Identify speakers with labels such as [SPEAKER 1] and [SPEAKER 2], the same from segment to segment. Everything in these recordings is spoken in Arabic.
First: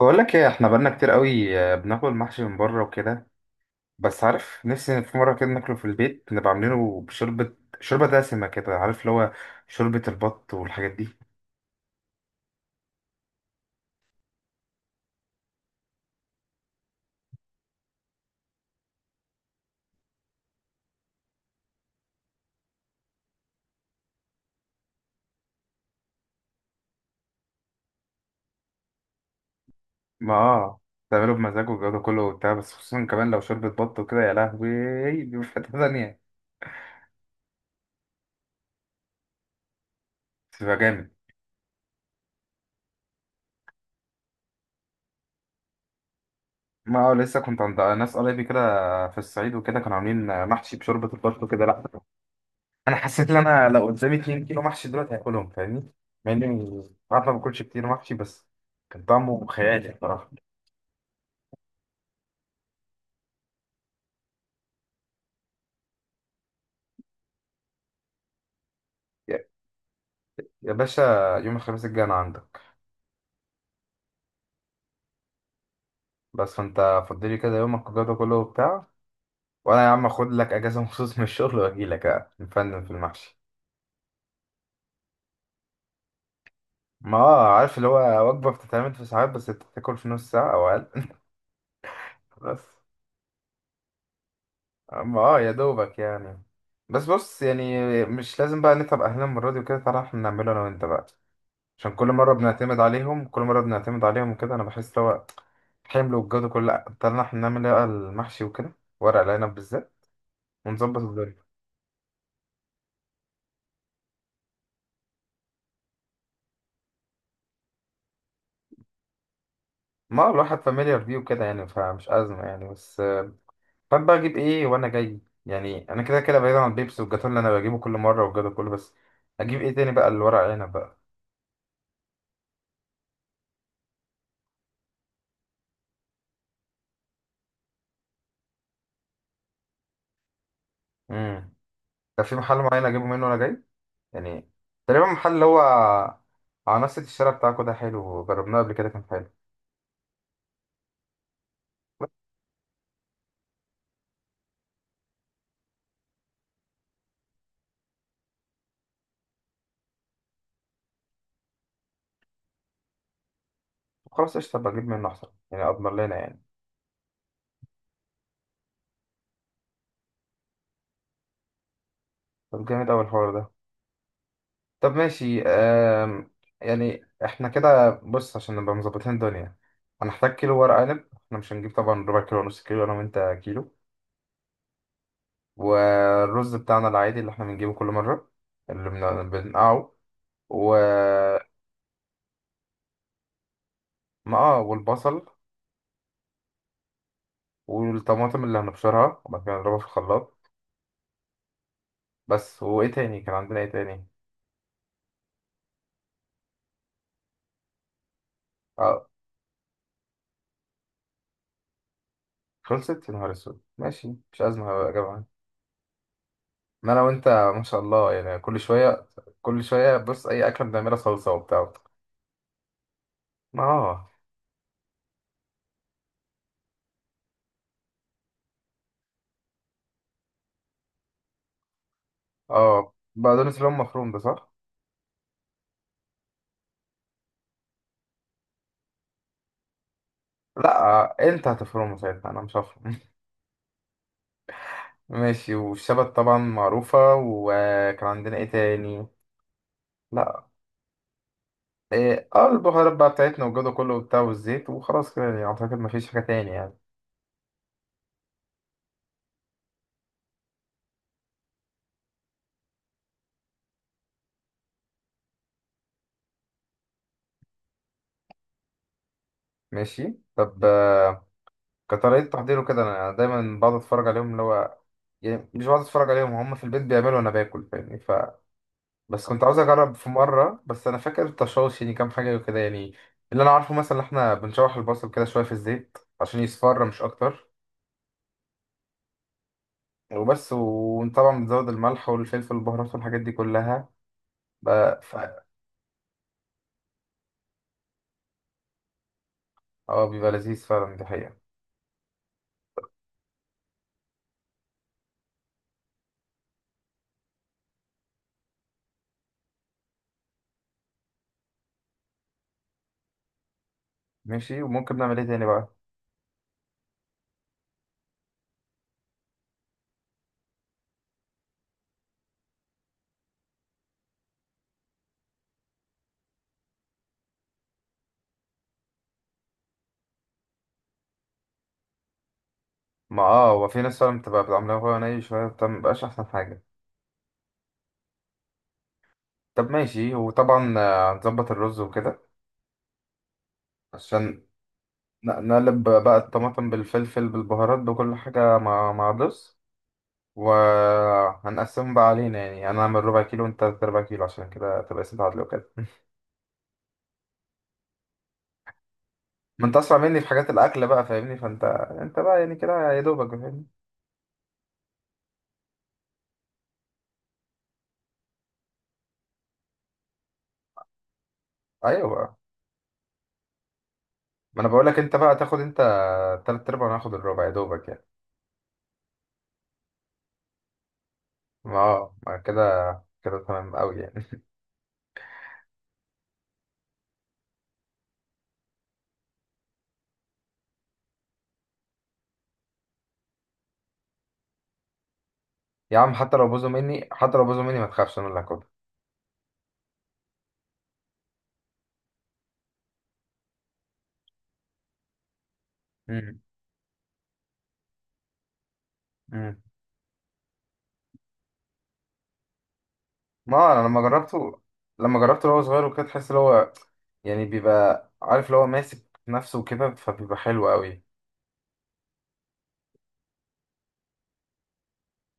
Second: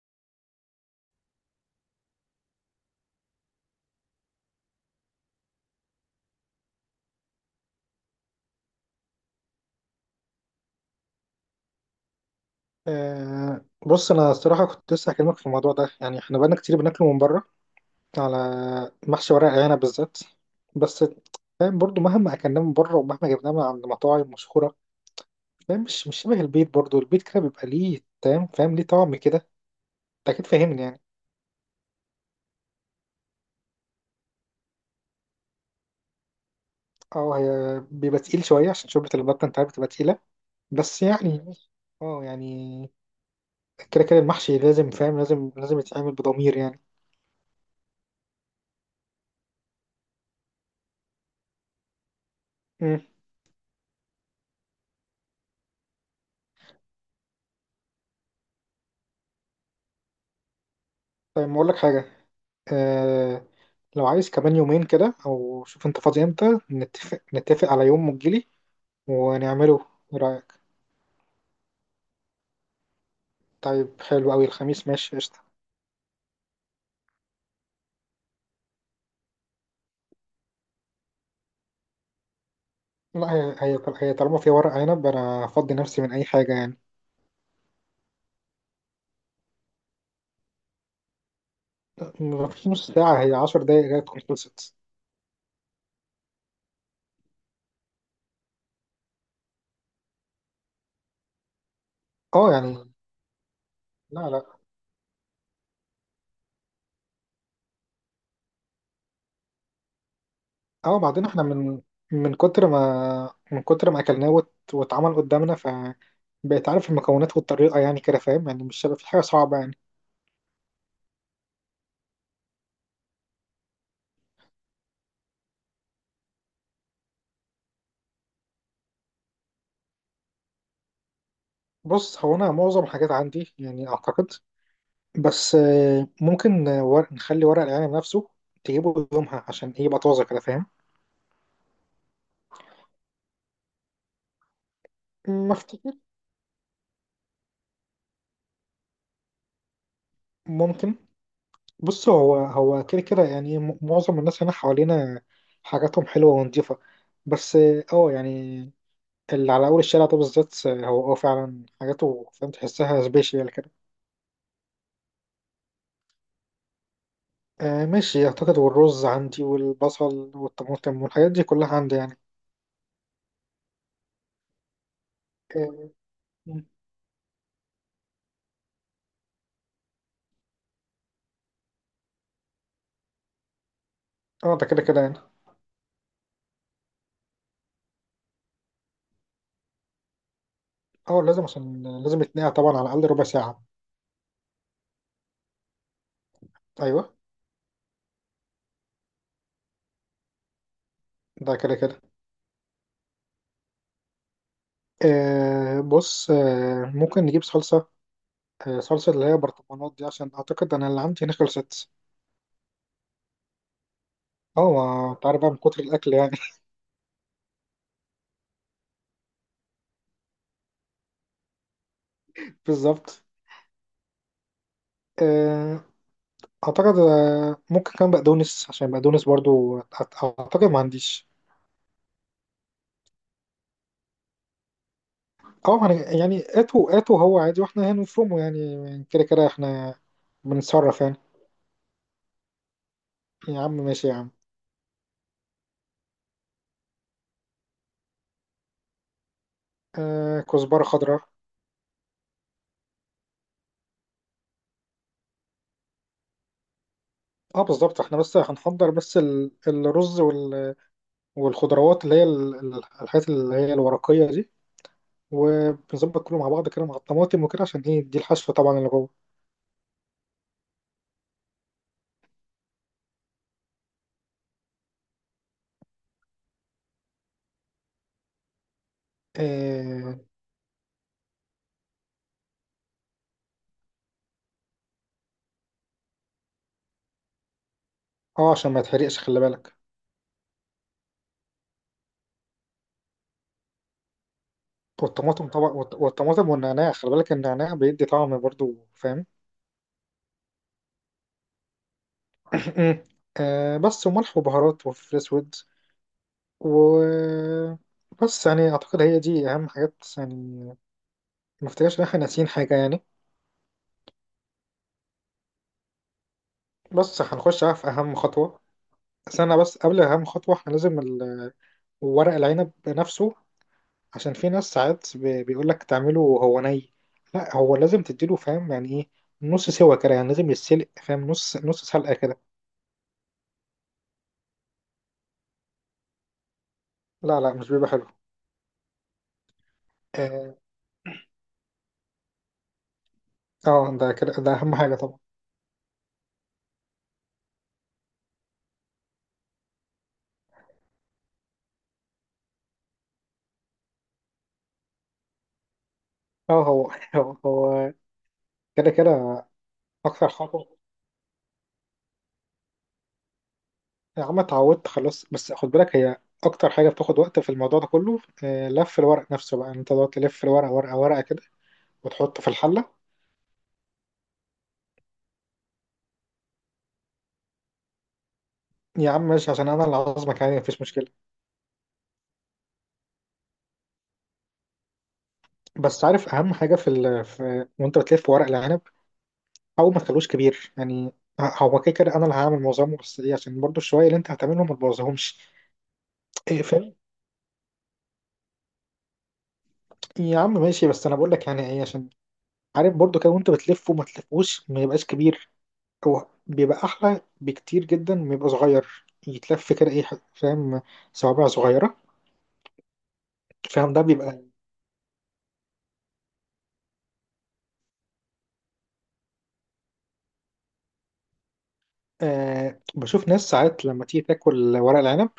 [SPEAKER 1] بقول لك ايه احنا بقالنا كتير قوي آه، بناكل محشي من بره وكده. بس عارف نفسي في مره كده ناكله في البيت نبقى عاملينه بشوربه شوربه دسمه كده عارف اللي هو شوربه البط والحاجات دي.
[SPEAKER 2] بص انا الصراحه كنت لسه هكلمك في الموضوع ده يعني، احنا بقالنا كتير بناكله من بره، على محشي ورق عنب بالذات. بس فاهم، برضو مهما اكلناه من بره ومهما جبناه من عند مطاعم مشهوره، فاهم، مش شبه البيت، برضو البيت كده بيبقى ليه، فاهم ليه طعم كده. انت
[SPEAKER 1] ما
[SPEAKER 2] اكيد
[SPEAKER 1] اه
[SPEAKER 2] فاهمني يعني.
[SPEAKER 1] تعمله بمزاج والجو ده كله وبتاع، بس خصوصا كمان لو شوربه بط وكده يا لهوي بيبقى في حته تانية.
[SPEAKER 2] اه، هي بيبقى تقيل شويه عشان شوربه البطه، انت عارف بتبقى تقيله.
[SPEAKER 1] بتبقى
[SPEAKER 2] بس
[SPEAKER 1] جامد.
[SPEAKER 2] يعني، اه يعني، كده كده المحشي لازم، فاهم، لازم يتعمل بضمير يعني.
[SPEAKER 1] ما اه لسه كنت عند ناس قرايبي كده في الصعيد وكده، كانوا عاملين محشي بشوربه البط وكده. لا انا
[SPEAKER 2] امم
[SPEAKER 1] حسيت ان انا لو قدامي 2 كيلو محشي دلوقتي هاكلهم فاهمني، مع اني عارف ما باكلش كتير محشي، بس كان طعمه خيالي بصراحه.
[SPEAKER 2] طيب، ما اقول لك حاجه. آه لو عايز كمان يومين كده، او شوف انت فاضي امتى، نتفق على يوم وتجيلي
[SPEAKER 1] يا
[SPEAKER 2] ونعمله. ايه رأيك؟
[SPEAKER 1] يا باشا، يوم الخميس الجاي انا عندك.
[SPEAKER 2] طيب، حلو قوي، الخميس ماشي، قشطة.
[SPEAKER 1] بس فانت فضلي كده يومك والجو ده كله وبتاع، وانا يا عم اخد لك اجازه مخصوص من الشغل واجي لك نفنن في
[SPEAKER 2] لا،
[SPEAKER 1] المحشي.
[SPEAKER 2] هي طالما في ورق عنب انا افضي نفسي من اي حاجة يعني.
[SPEAKER 1] ما اه عارف اللي هو وجبه بتتعمل في ساعات بس انت بتاكل في نص ساعه او اقل بس
[SPEAKER 2] مفيش نص ساعة، هي 10 دقايق جاية تكون خلصت.
[SPEAKER 1] ما اه يا دوبك يعني. بس بص يعني مش لازم بقى نتعب اهلنا المره دي وكده، تعالى احنا نعمله انا وانت بقى. عشان كل مرة
[SPEAKER 2] اه
[SPEAKER 1] بنعتمد
[SPEAKER 2] يعني.
[SPEAKER 1] عليهم كل مرة بنعتمد
[SPEAKER 2] لا،
[SPEAKER 1] عليهم
[SPEAKER 2] لا.
[SPEAKER 1] وكده، أنا بحس لو حمل والجو ده كله لأ، طلعنا احنا نعمل إيه بقى المحشي وكده، ورق العنب بالذات، ونظبط
[SPEAKER 2] اه. بعدين احنا
[SPEAKER 1] الدنيا.
[SPEAKER 2] من كتر ما اكلناه واتعمل قدامنا، ف بقيت عارف المكونات والطريقة يعني، كده فاهم، يعني مش هيبقى في حاجة صعبة يعني.
[SPEAKER 1] ما الواحد فاميليار بيه وكده يعني فمش أزمة يعني. بس فاهم بقى أجيب إيه وأنا جاي. يعني أنا كده كده بعيد عن البيبسي والجاتون اللي أنا بجيبه كل مرة والجو ده كله، بس أجيب إيه تاني بقى الورق العنب بقى.
[SPEAKER 2] بص، هو انا معظم الحاجات عندي يعني اعتقد. بس ممكن ورق، نخلي ورق العنب نفسه تجيبه يومها، عشان ايه، يبقى طازه كده، فاهم؟
[SPEAKER 1] امم، ده في محل معين أجيبه منه وأنا جاي يعني، تقريبا محل اللي
[SPEAKER 2] ما
[SPEAKER 1] هو
[SPEAKER 2] افتكر،
[SPEAKER 1] على نفس الشارع بتاعكوا ده، حلو جربناه قبل كده كان حلو.
[SPEAKER 2] ممكن. بص، هو هو كده كده يعني، معظم الناس هنا حوالينا حاجاتهم حلوه ونضيفه، بس اه يعني، اللي على اول الشارع ده بالذات، هو اه فعلا حاجاته فاهم، تحسها سبيشال كده.
[SPEAKER 1] خلاص قشطة بجيب منه أحسن يعني، أضمن لنا يعني.
[SPEAKER 2] آه ماشي، اعتقد. والرز عندي والبصل والطماطم والحاجات دي كلها عندي يعني.
[SPEAKER 1] طب جامد أوي الحوار ده. طب ماشي.
[SPEAKER 2] اه
[SPEAKER 1] يعني احنا كده بص عشان نبقى مظبطين الدنيا هنحتاج كيلو ورق عنب، احنا مش هنجيب طبعا ربع كيلو ونص كيلو، انا وانت كيلو.
[SPEAKER 2] ده كده كده يعني.
[SPEAKER 1] والرز بتاعنا العادي اللي احنا بنجيبه كل مرة اللي بنقعه و...
[SPEAKER 2] اه لازم، عشان لازم يتنقع طبعا على الاقل ربع ساعه.
[SPEAKER 1] ما اه والبصل
[SPEAKER 2] ايوه.
[SPEAKER 1] والطماطم اللي هنبشرها وبعد كده نضربها في الخلاط.
[SPEAKER 2] ده كده كده.
[SPEAKER 1] بس وايه تاني، كان عندنا ايه تاني؟
[SPEAKER 2] بص، ممكن نجيب صلصة، آه
[SPEAKER 1] اه،
[SPEAKER 2] صلصة اللي هي برطمانات دي، عشان أعتقد أنا اللي عندي هنا خلصت.
[SPEAKER 1] خلصت يا نهار اسود. ماشي مش أزمة
[SPEAKER 2] اه،
[SPEAKER 1] هبقى
[SPEAKER 2] ما
[SPEAKER 1] أجيبها.
[SPEAKER 2] أنت عارف بقى من كتر الأكل يعني.
[SPEAKER 1] ان انا وانت ما شاء الله يعني، كل شويه كل شويه بص اي اكله بنعملها صلصه وبتاع.
[SPEAKER 2] بالظبط.
[SPEAKER 1] ما اه
[SPEAKER 2] آه، أعتقد ممكن كمان بقدونس، عشان بقدونس برضو أعتقد ما عنديش.
[SPEAKER 1] اه، بقدونس اللي هو مفروم ده صح.
[SPEAKER 2] اه، ما أنا- يعني، هاتوا، هو عادي واحنا هنفرمه يعني، كده كده احنا
[SPEAKER 1] لا
[SPEAKER 2] بنتصرف يعني.
[SPEAKER 1] انت هتفرمه ساعتها انا مش هفرم.
[SPEAKER 2] يا عم ماشي يا عم.
[SPEAKER 1] ماشي، والشبت طبعا معروفه. وكان عندنا ايه تاني؟
[SPEAKER 2] آه،
[SPEAKER 1] لا،
[SPEAKER 2] كزبرة خضراء.
[SPEAKER 1] ايه اه البهارات بقى بتاعتنا والجو ده كله وبتاع، والزيت، وخلاص كده يعني اعتقد ما فيش حاجه تاني يعني.
[SPEAKER 2] اه بالظبط، احنا بس هنحضر، بس الرز والخضروات اللي هي الحاجات اللي هي الورقية دي، وبنظبط كله مع بعض كده مع الطماطم وكده، عشان ايه، دي الحشوة طبعا اللي جوه.
[SPEAKER 1] ماشي طب كطريقه تحضيره كده انا دايما بقعد اتفرج عليهم اللي هو، يعني مش بقعد اتفرج عليهم، هم في البيت بيعملوا وانا باكل فاهمني. ف بس كنت عاوز اجرب في
[SPEAKER 2] اه
[SPEAKER 1] مره، بس انا فاكر التشوش يعني كام حاجه وكده يعني. اللي انا عارفه مثلا إن احنا بنشوح البصل كده شويه في الزيت عشان يصفر مش اكتر.
[SPEAKER 2] عشان ما يتحرقش، خلي بالك.
[SPEAKER 1] وبس، وطبعا بنزود الملح والفلفل والبهارات والحاجات دي كلها بقى ف...
[SPEAKER 2] والطماطم طبعا، والطماطم والنعناع، خلي بالك النعناع بيدي طعم برضو، فاهم؟
[SPEAKER 1] اه بيبقى لذيذ فعلا دي حقيقه.
[SPEAKER 2] آه بس، وملح وبهارات وفلفل اسود، و، بس يعني اعتقد هي دي اهم حاجات يعني. ما افتكرش ان احنا ناسيين حاجه يعني.
[SPEAKER 1] ماشي، وممكن نعمل ايه تاني بقى؟
[SPEAKER 2] بس هنخش بقى في اهم خطوه. استنى بس، قبل اهم خطوه، احنا لازم ورق العنب نفسه، عشان في ناس ساعات بيقولك تعمله وهو ني. لا، هو لازم تديله، فاهم يعني ايه، نص سوا كده يعني، لازم يتسلق فاهم، نص سلقة كده.
[SPEAKER 1] ما اه هو في ناس فعلا بتبقى بتعملها وهو ني شويه، بتبقى مبقاش احسن حاجه.
[SPEAKER 2] لا، لا، مش بيبقى حلو.
[SPEAKER 1] طب ماشي،
[SPEAKER 2] اه
[SPEAKER 1] وطبعا هنظبط الرز وكده
[SPEAKER 2] ده كده
[SPEAKER 1] عشان
[SPEAKER 2] ده اهم حاجة طبعا.
[SPEAKER 1] نقلب بقى الطماطم بالفلفل بالبهارات بكل حاجه مع مع الرز. وهنقسمهم بقى علينا يعني، انا اعمل ربع كيلو وانت تلات ارباع كيلو، عشان كده تبقى اسم تعادل وكده.
[SPEAKER 2] اه، هو هو كده كده.
[SPEAKER 1] ما انت اسرع مني في
[SPEAKER 2] اكتر
[SPEAKER 1] حاجات
[SPEAKER 2] حاجة.
[SPEAKER 1] الاكل بقى فاهمني، فانت انت بقى يعني كده يا دوبك فاهمني.
[SPEAKER 2] يا عم اتعودت خلاص، بس خد بالك، هي اكتر حاجة بتاخد وقت في الموضوع ده كله لف الورق نفسه، بقى انت تقعد تلف الورق ورقة ورقة كده
[SPEAKER 1] ايوه بقى،
[SPEAKER 2] وتحطه في الحلة.
[SPEAKER 1] ما انا بقول لك انت بقى تاخد انت تلات ارباع وانا هاخد الربع يا دوبك يعني.
[SPEAKER 2] يا عم ماشي، عشان انا اللي عازمك يعني مفيش مشكلة.
[SPEAKER 1] ما كده كده تمام قوي يعني.
[SPEAKER 2] بس عارف اهم حاجة في، وانت بتلف ورق العنب، او ما تخلوش كبير يعني. هو كده كده انا اللي هعمل معظمه، بس ليه، عشان برضو الشوية اللي انت هتعملهم ما تبوظهمش.
[SPEAKER 1] يا عم حتى لو
[SPEAKER 2] إيه
[SPEAKER 1] بوظوا
[SPEAKER 2] فاهم.
[SPEAKER 1] مني حتى لو بوظوا مني ما تخافش انا اللي هاخدها.
[SPEAKER 2] يا عم ماشي، بس انا بقول لك يعني ايه، عشان عارف برضو كده وانت بتلف، وما تلفوش ما يبقاش كبير، هو
[SPEAKER 1] مم.
[SPEAKER 2] بيبقى احلى بكتير جدا ما يبقى صغير
[SPEAKER 1] مم.
[SPEAKER 2] يتلف كده، ايه فاهم، صوابع صغيرة
[SPEAKER 1] ما آه، انا
[SPEAKER 2] فاهم،
[SPEAKER 1] لما
[SPEAKER 2] ده بيبقى.
[SPEAKER 1] جربته، وهو صغير وكده تحس ان هو يعني بيبقى عارف اللي هو ماسك نفسه وكده فبيبقى حلو قوي.
[SPEAKER 2] آه، بشوف ناس ساعات لما تيجي تاكل ورق العنب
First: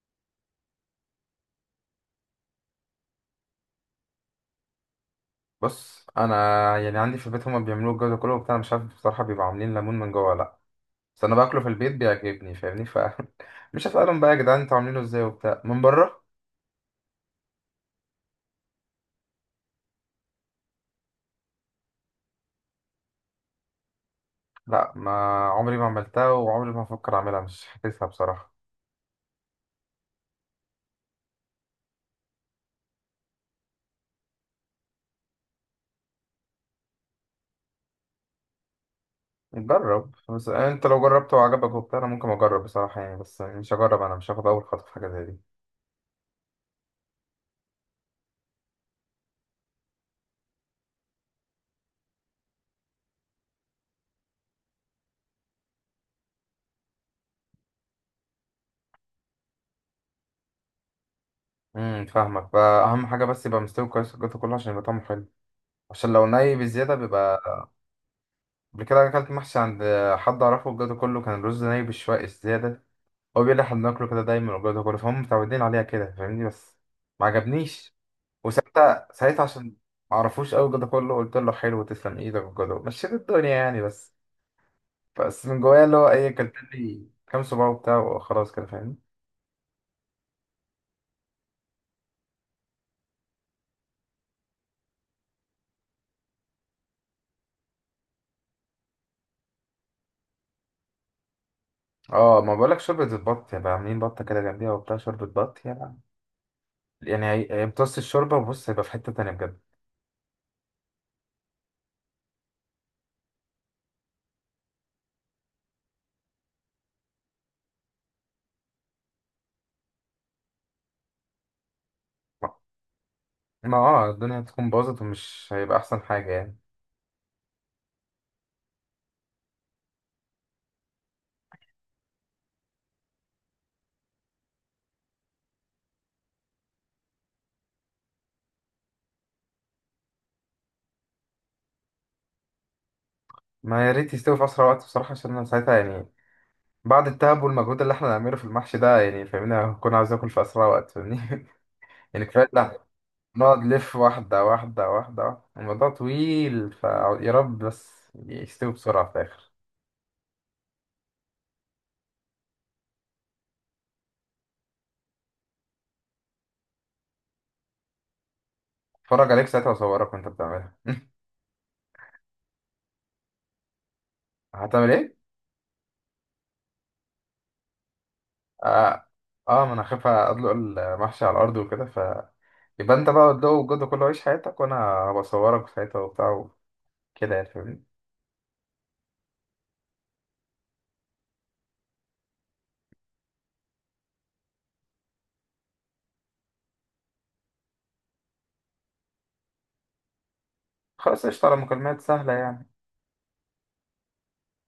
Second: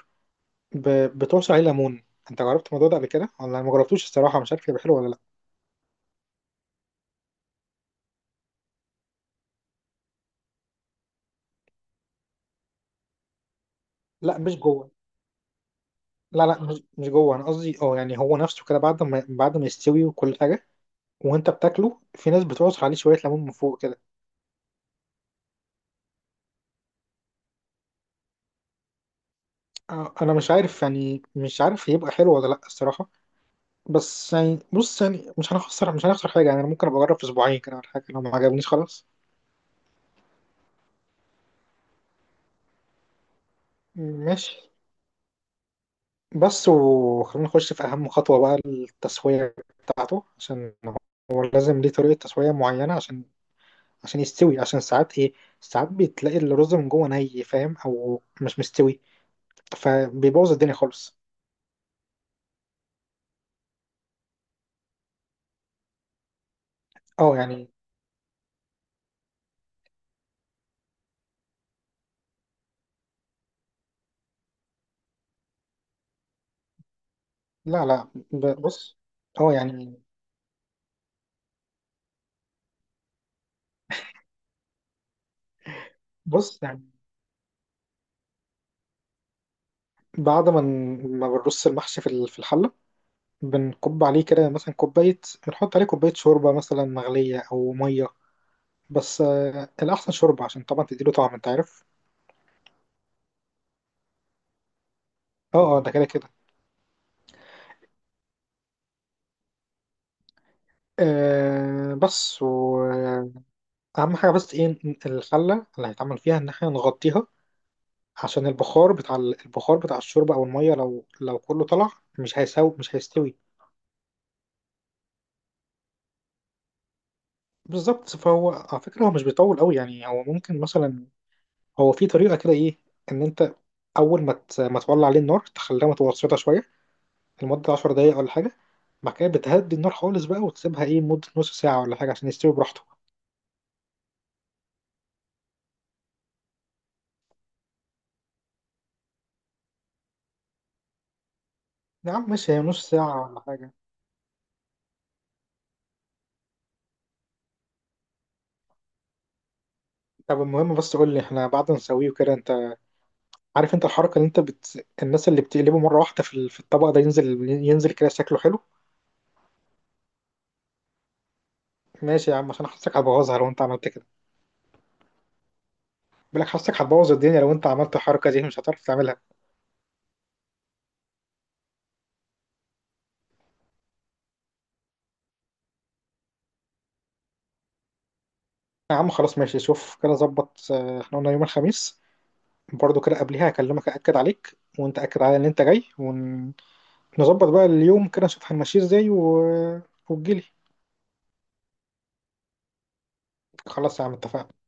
[SPEAKER 2] بتعصر عليه ليمون، انت جربت الموضوع ده قبل كده ولا ما جربتوش؟ الصراحة مش عارف يبقى حلو ولا لا.
[SPEAKER 1] بص انا يعني عندي في البيت هما بيعملوه الجو ده كله وبتاع، أنا مش عارف بصراحه بيبقوا عاملين ليمون من جوه ولا لا. بس انا باكله في البيت بيعجبني فاهمني. ف مش هسالهم بقى يا
[SPEAKER 2] لا، مش
[SPEAKER 1] جدعان انتوا
[SPEAKER 2] جوه.
[SPEAKER 1] عاملينه ازاي وبتاع من بره.
[SPEAKER 2] لا، لا، مش جوه، انا قصدي اه يعني هو نفسه كده، بعد ما يستوي وكل حاجه وانت بتاكله، في ناس بتعصر عليه شويه ليمون من فوق كده.
[SPEAKER 1] لا ما عمري ما عملتها وعمري ما هفكر اعملها، مش حاسسها بصراحه.
[SPEAKER 2] آه، انا مش عارف يعني، مش عارف هيبقى حلو ولا لا الصراحه، بس يعني بص يعني، مش هنخسر حاجه يعني، انا ممكن ابقى اجرب في اسبوعين كده ولا حاجه، لو ما عجبنيش خلاص.
[SPEAKER 1] نجرب بس، انت لو جربته وعجبك وبتاع انا ممكن اجرب بصراحه يعني، بس مش هجرب انا مش هاخد اول
[SPEAKER 2] ماشي،
[SPEAKER 1] خطوه في حاجه زي دي.
[SPEAKER 2] بس، وخلينا نخش في اهم خطوه بقى، التسويه بتاعته. عشان هو لازم ليه طريقه تسويه معينه عشان يستوي، عشان ساعات ايه، ساعات بتلاقي الرز من جوه ني فاهم، او مش مستوي، فبيبوظ الدنيا خالص.
[SPEAKER 1] امم، فاهمك. فاهم حاجه بس يبقى مستوي كويس الجو ده كله عشان يبقى طعمه حلو، عشان لو ني بزياده
[SPEAKER 2] اه
[SPEAKER 1] بيبقى...
[SPEAKER 2] يعني.
[SPEAKER 1] قبل كده أكلت محشي عند حد أعرفه وجاته كله كان الرز نايم بالشوائق الزيادة. هو بيقول لي إحنا بناكله كده دايما وجاته كله، فهم متعودين عليها كده فاهمني، بس ما
[SPEAKER 2] لا،
[SPEAKER 1] عجبنيش.
[SPEAKER 2] لا، بص.
[SPEAKER 1] وساعتها
[SPEAKER 2] اه
[SPEAKER 1] عشان
[SPEAKER 2] يعني،
[SPEAKER 1] ما أعرفوش أوي جاته كله قلت له حلو تسلم إيدك وجاته، مشيت الدنيا يعني، بس بس من جوايا اللي هو إيه كلت
[SPEAKER 2] بص يعني،
[SPEAKER 1] لي كام صباع وبتاع وخلاص كده فاهمني.
[SPEAKER 2] بعد ما ما بنرص المحشي في في الحلة، بنكب عليه كده مثلا كوباية، بنحط عليه كوباية شوربة مثلا مغلية أو مية، بس آه الأحسن شوربة، عشان طبعا تديله طعم أنت عارف.
[SPEAKER 1] اه ما بقولك شوربة البط، يبقى عاملين بطة كده جنبيها وبتاع، شوربة بط
[SPEAKER 2] اه اه، ده
[SPEAKER 1] يعني.
[SPEAKER 2] كده كده.
[SPEAKER 1] يعني هيمتص الشوربة وبص هيبقى في حتة تانية بجد.
[SPEAKER 2] آه بس، وأهم حاجة بس إيه، الحلة اللي هيتعمل فيها، إن احنا نغطيها، عشان البخار بتاع البخار بتاع الشوربة أو المية، لو كله طلع مش
[SPEAKER 1] ما
[SPEAKER 2] هيساوي، مش هيستوي.
[SPEAKER 1] ما الدنيا هتكون باظت ومش هيبقى أحسن حاجة يعني.
[SPEAKER 2] بالظبط، فهو على فكرة هو مش بيطول قوي يعني، هو ممكن مثلا، هو في طريقة كده ايه، ان انت اول ما ما تولع عليه النار، تخليها متوسطة شوية لمدة 10 دقايق ولا حاجة، بعد كده بتهدي النار خالص بقى وتسيبها ايه مدة نص ساعة ولا حاجة، عشان يستوي براحته.
[SPEAKER 1] ما يا ريت يستوي في اسرع وقت بصراحه، عشان انا ساعتها يعني بعد التعب والمجهود اللي احنا هنعمله في المحشي ده يعني فاهمني، هكون عايز اكل في اسرع وقت فاهمني
[SPEAKER 2] يا
[SPEAKER 1] يعني
[SPEAKER 2] عم
[SPEAKER 1] كفايه
[SPEAKER 2] ماشي، هي
[SPEAKER 1] لا
[SPEAKER 2] نص ساعة ولا
[SPEAKER 1] نقعد
[SPEAKER 2] حاجة.
[SPEAKER 1] نلف واحده واحده واحده واحدة. الموضوع طويل، فيا رب بس يستوي بسرعه في الاخر.
[SPEAKER 2] طب المهم، بس قول لي احنا بعد ما نسويه وكده، انت عارف انت الحركة اللي انت الناس اللي بتقلبه مرة واحدة في في الطبق، ده ينزل ينزل كده شكله حلو.
[SPEAKER 1] اتفرج عليك ساعتها واصورك وانت بتعملها.
[SPEAKER 2] ماشي يا عم، عشان حاسك هتبوظها لو انت عملت كده.
[SPEAKER 1] هتعمل ايه؟
[SPEAKER 2] بقول لك حاسك هتبوظ الدنيا لو انت عملت الحركة دي، مش هتعرف
[SPEAKER 1] اه,
[SPEAKER 2] تعملها.
[SPEAKER 1] ما انا خايف ادلق المحشي على الارض وكده، ف يبقى انت بقى ادلقه وجده كله عيش حياتك وانا هبقى اصورك ساعتها وبتاع وكده يعني فاهمني.
[SPEAKER 2] يا عم خلاص ماشي، شوف كده ظبط. احنا قلنا يوم الخميس، برضو كده قبلها هكلمك أأكد عليك، وانت أكد على ان انت جاي ونظبط بقى اليوم كده، نشوف هنمشيه ازاي، وتجيلي.
[SPEAKER 1] خلاص قشطة، على مكالمات سهلة يعني.
[SPEAKER 2] خلاص يا عم، اتفقنا.